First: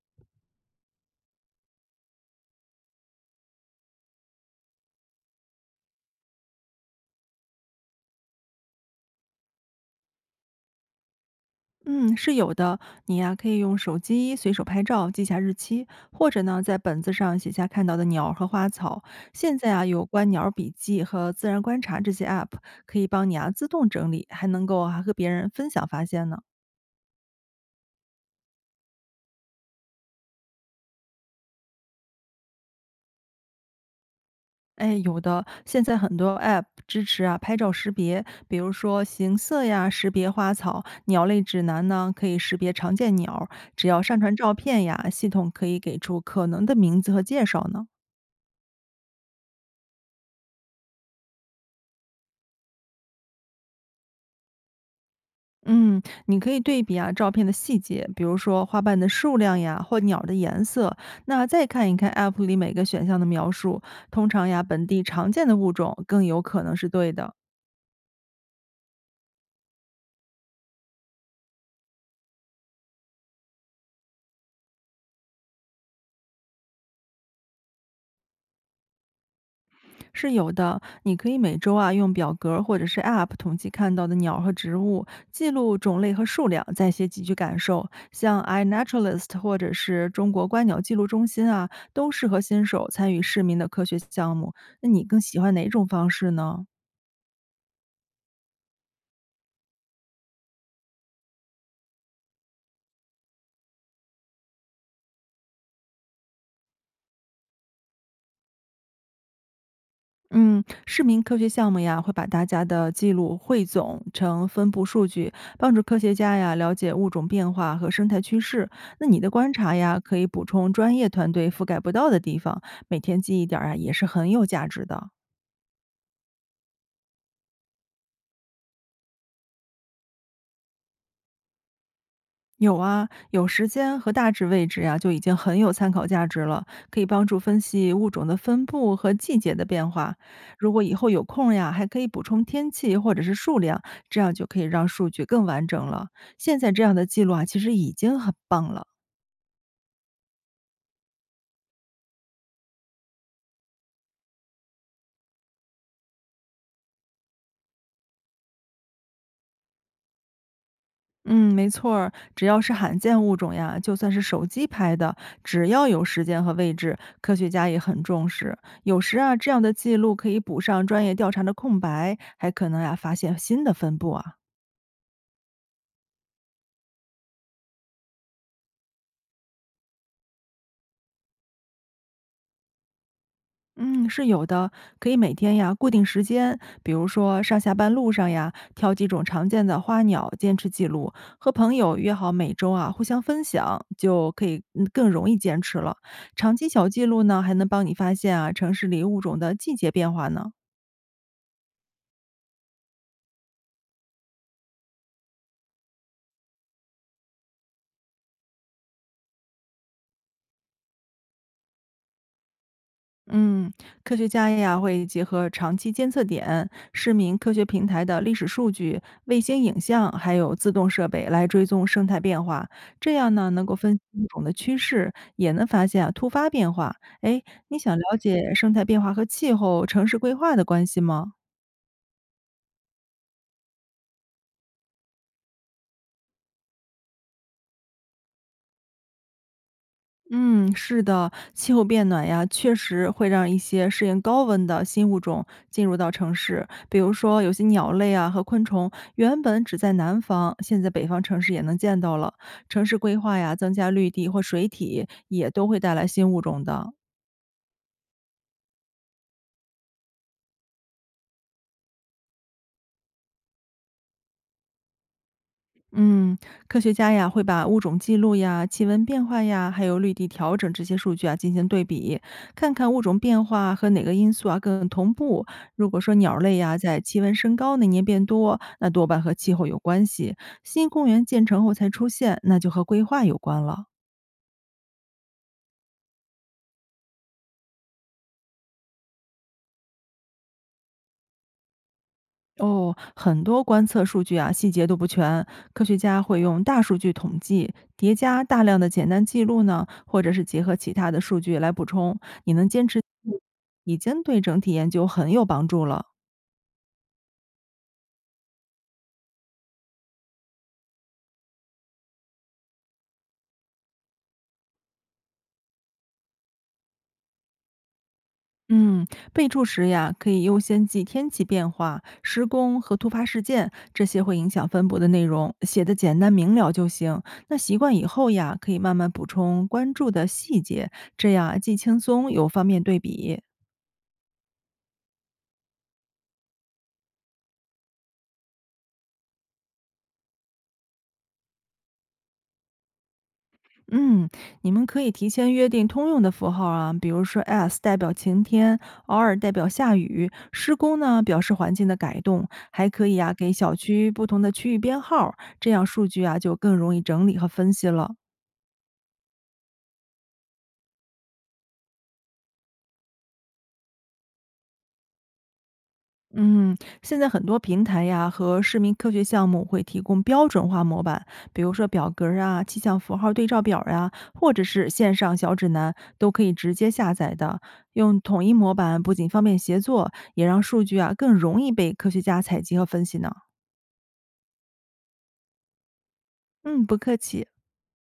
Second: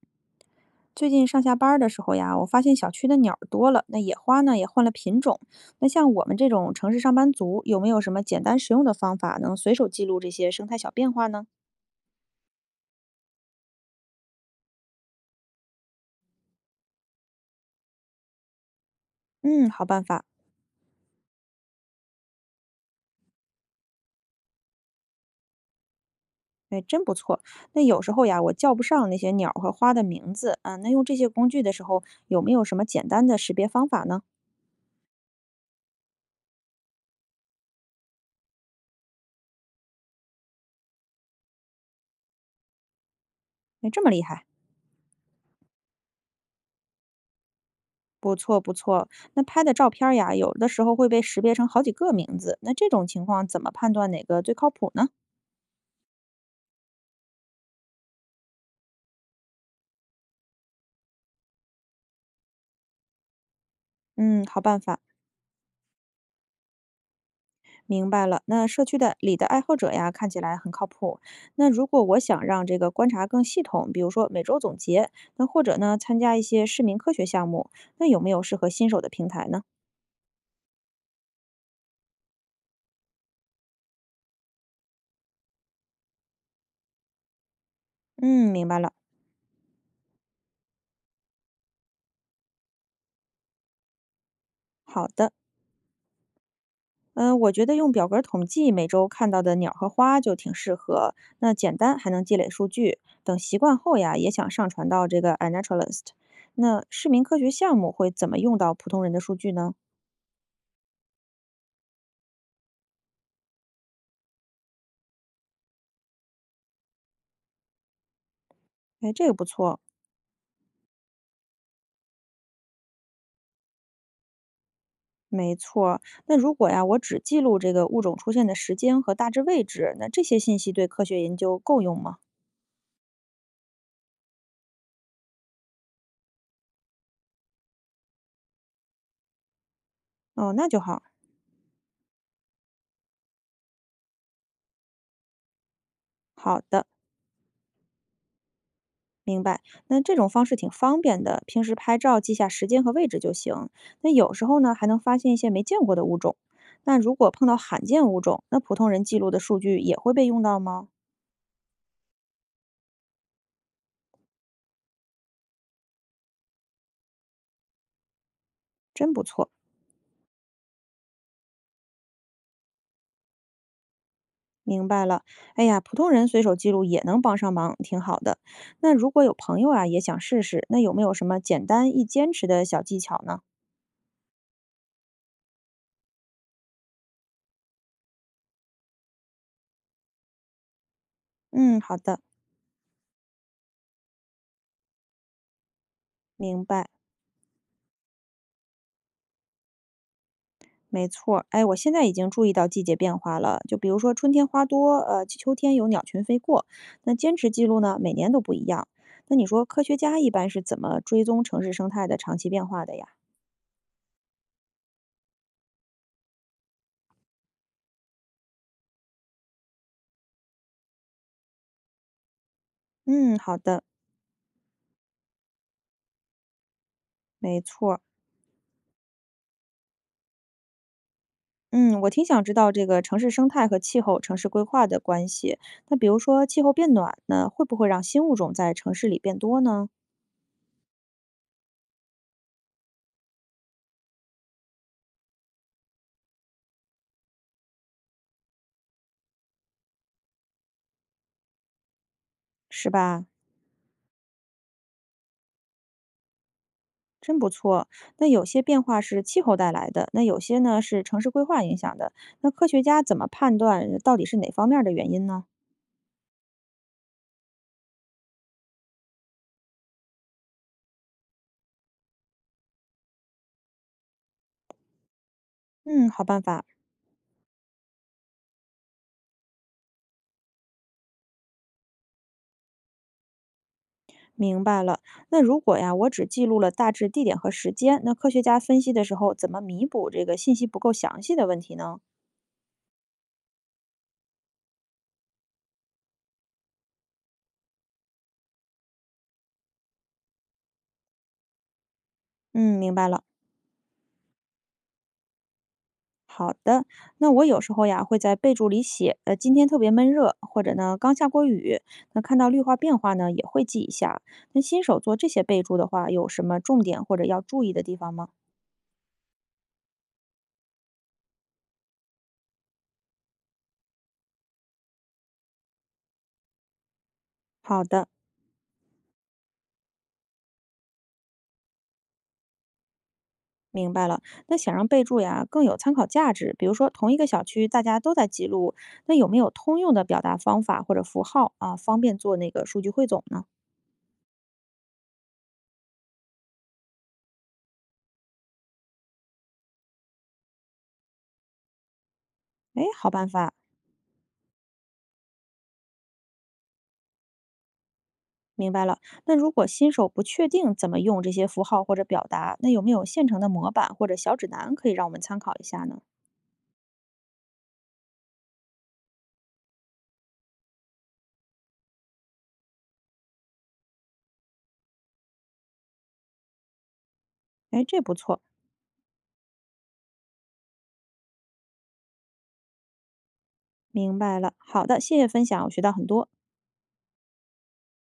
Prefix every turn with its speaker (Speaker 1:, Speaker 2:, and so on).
Speaker 1: 最近上下班儿的时候呀，我发现小区的鸟儿多了，那野花呢也换了品种。那像我们这种城市上班族，有没有什么简单实用的方法，能随手记录这些生态小变化呢？
Speaker 2: 嗯，是有的。你呀、可以用手机随手拍照，记下日期，或者呢，在本子上写下看到的鸟儿和花草。现
Speaker 1: 嗯，
Speaker 2: 在啊，
Speaker 1: 好办
Speaker 2: 有
Speaker 1: 法，
Speaker 2: 观鸟笔记和自然观察这些 app，可以帮你啊自动整理，还能够还、和别人分享发现呢。
Speaker 1: 哎，真不错。那有时候呀，我叫不上那些鸟儿和花的名字啊，那用这些工具的时候，有没有什么简单的识别方法呢？
Speaker 2: 哎，有的，现在很多 app 支持啊拍照识别，比如说形色呀识别花草，鸟类指南呢可以识别常见鸟儿，只
Speaker 1: 哎，
Speaker 2: 要
Speaker 1: 这么
Speaker 2: 上
Speaker 1: 厉
Speaker 2: 传
Speaker 1: 害，
Speaker 2: 照片呀，系统可以给出可能的名字和介绍呢。
Speaker 1: 那拍的照片儿呀，有的时候会被识别成好几个名字，那这种情况怎么判断哪个最靠谱呢？
Speaker 2: 嗯，你可以对比啊照片的细节，比如说花瓣的数量呀，或鸟的颜色。那再看一看 App 里每个选项的描述，通
Speaker 1: 嗯，
Speaker 2: 常
Speaker 1: 好
Speaker 2: 呀
Speaker 1: 办
Speaker 2: 本
Speaker 1: 法。
Speaker 2: 地常见的物种更有可能是对的，
Speaker 1: 明白了，那社区的里的爱好者呀，看起来很靠谱。那如果我想让这个观察更系统，比如说每周总结，那或者呢参加一些市民科学项目，那有没有适合新手的平台呢？
Speaker 2: 是有的。你可以每周啊用表格或者是 App 统计看到的鸟和植物，记录种类和数量，再写几句感受。像
Speaker 1: 嗯，明白了。
Speaker 2: iNaturalist 或者是中国观鸟记录中心啊，都适合新手参与市民的科学项目。那你
Speaker 1: 好
Speaker 2: 更
Speaker 1: 的，
Speaker 2: 喜欢哪种方式呢？
Speaker 1: 嗯、我觉得用表格统计每周看到的鸟和花就挺适合。那简单还能积累数据，等习惯后呀，也想上传到这个 iNaturalist。那市民科学项目会怎么用到普通人的数据呢？
Speaker 2: 嗯，市民科学项目呀，会把大家的记录汇总成分布数据，帮助科学家呀了解物种变化和生态趋势。那
Speaker 1: 哎，
Speaker 2: 你
Speaker 1: 这
Speaker 2: 的
Speaker 1: 个不
Speaker 2: 观察
Speaker 1: 错。
Speaker 2: 呀，可以补充专业团队覆盖不到的地方，每天记一点儿啊，也是很有价值的。
Speaker 1: 没错儿那如果呀，我只记录这个物种出现的时间和大致位置，那这些信息对科学研究够用吗？
Speaker 2: 有啊，有时间和大致位置呀、就已经很有参考价值了，可以帮助分析物种的分布和季节的变化。
Speaker 1: 哦，那
Speaker 2: 如
Speaker 1: 就
Speaker 2: 果以
Speaker 1: 好。
Speaker 2: 后有空呀，还可以补充天气或者是数量，这样就可以让数据更完整了。现
Speaker 1: 好
Speaker 2: 在这
Speaker 1: 的，
Speaker 2: 样的记录啊，其实已经很棒了。
Speaker 1: 明白。那这种方式挺方便的，平时拍照记下时间和位置就行。那有时候呢，还能发现一些没见过的物种。那如果碰到罕见物种，那普通人记录的数据也会被用到吗？
Speaker 2: 嗯，没错儿，只要是罕见物种呀，就算是手机拍的，只要有时间和位置，科学家也很重视。有
Speaker 1: 真
Speaker 2: 时
Speaker 1: 不
Speaker 2: 啊，这
Speaker 1: 错。
Speaker 2: 样的记录可以补上专业调查的空白，还可能呀发现新的分布啊。
Speaker 1: 明白了，哎呀，普通人随手记录也能帮上忙，挺好的。那如果有朋友啊也想试试，那有没有什么简单易坚持的小技巧呢？
Speaker 2: 嗯，是有的，可以每天呀，固定时间，比如说上下班路上呀，挑几种常见的花鸟，坚持记录，和朋
Speaker 1: 嗯，
Speaker 2: 友
Speaker 1: 好
Speaker 2: 约
Speaker 1: 的，
Speaker 2: 好每周啊互相分享，就可以更容易坚持了。长
Speaker 1: 明
Speaker 2: 期小
Speaker 1: 白，
Speaker 2: 记录呢，还能帮你发现啊城市里物种的季节变化呢。
Speaker 1: 没错儿。哎，我现在已经注意到季节变化了，就比如说春天花多，秋天有鸟群飞过。那坚持记录呢，每年都不一样。那你说科学家一般是怎么追踪城市生态的长期变化的呀？
Speaker 2: 嗯，科学家呀会结合长期监测点、市民科学平台的历史数据、卫星影像，还有自动设备来追踪生态变化。这样
Speaker 1: 嗯，
Speaker 2: 呢，
Speaker 1: 好
Speaker 2: 能够
Speaker 1: 的，
Speaker 2: 分析物种的趋势，也能发现啊突发变化。哎，
Speaker 1: 没
Speaker 2: 你
Speaker 1: 错
Speaker 2: 想
Speaker 1: 儿。
Speaker 2: 了解生态变化和气候、城市规划的关系吗？
Speaker 1: 嗯，我挺想知道这个城市生态和气候、城市规划的关系。那比如说气候变暖呢，会不会让新物种在城市里变多呢？
Speaker 2: 嗯，是的，气候变暖呀，确实会让一些适应高温的新物种进入到城市。比如说，有些鸟类啊和昆虫原本只在南方，现在北方城市也能见到了。城
Speaker 1: 是
Speaker 2: 市规
Speaker 1: 吧？
Speaker 2: 划呀，增加绿地或水体，也都会带来新物种的。
Speaker 1: 真不错。那有些变化是气候带来的，那有些呢是城市规划影响的。那科学家怎么判断到底是哪方面儿的原因呢？
Speaker 2: 嗯，科学家呀会把物种记录呀、气温变化呀，还有绿地调整这些数据啊进行对比，看看物种变化和哪个因素啊更同步。如果
Speaker 1: 嗯，
Speaker 2: 说
Speaker 1: 好
Speaker 2: 鸟
Speaker 1: 办
Speaker 2: 类
Speaker 1: 法，
Speaker 2: 呀在气温升高那年变多，那多半和气候有关系；新公园建成后才出现，那就和规划有关了。
Speaker 1: 明白了。那如果呀，我只记录了大致地点和时间，那科学家分析的时候怎么弥补这个信息不够详细的问题呢？
Speaker 2: 哦，很多观测数据啊，细节都不全。科学家会用大数据统计，叠加大量的简单记录呢，或者是结合其他的数据来补充。你能
Speaker 1: 嗯，
Speaker 2: 坚
Speaker 1: 明
Speaker 2: 持，
Speaker 1: 白了。
Speaker 2: 已经对整体研究很有帮助了。
Speaker 1: 好的，那我有时候呀会在备注里写，今天特别闷热，或者呢刚下过雨，那看到绿化变化呢也会记一下。那新手做这些备注的话，有什么重点或者要注意的地方吗？
Speaker 2: 嗯，备注时呀，可以优先记天气变化、施工和突发事件，这些会影响分布的内容，写的简单明了就行。那习
Speaker 1: 好
Speaker 2: 惯以
Speaker 1: 的，
Speaker 2: 后呀，可以慢慢补充关注的细节，这样啊既轻松又方便对比。
Speaker 1: 明白了。那想让备注呀更有参考价值，比如说同一个小区大家都在记录，那有没有通用的表达方法或者符号啊，方便做那个数据汇总呢？
Speaker 2: 嗯，你们可以提前约定通用的符号啊，比如说 S 代表晴天，R 代表下雨，施工呢表示环境的改动，
Speaker 1: 哎，
Speaker 2: 还可
Speaker 1: 好
Speaker 2: 以
Speaker 1: 办
Speaker 2: 啊给
Speaker 1: 法。
Speaker 2: 小区不同的区域编号，这样数据啊就更容易整理和分析了。
Speaker 1: 明白了。那如果新手不确定怎么用这些符号或者表达，那有没有现成的模板或者小指南可以让我们参考一下呢？
Speaker 2: 嗯，现在很多平台呀和市民科学项目会提供标准化模板，比如说表格儿啊、气象符号对照表儿啊，或者是线上小指南，都可以直接下载的。
Speaker 1: 哎，这不
Speaker 2: 用
Speaker 1: 错，
Speaker 2: 统一模板不仅方便协作，也让数据啊更容易被科学家采集和分析呢。
Speaker 1: 明白了。好的，谢谢分享，我学到很多。
Speaker 2: 嗯，不客气。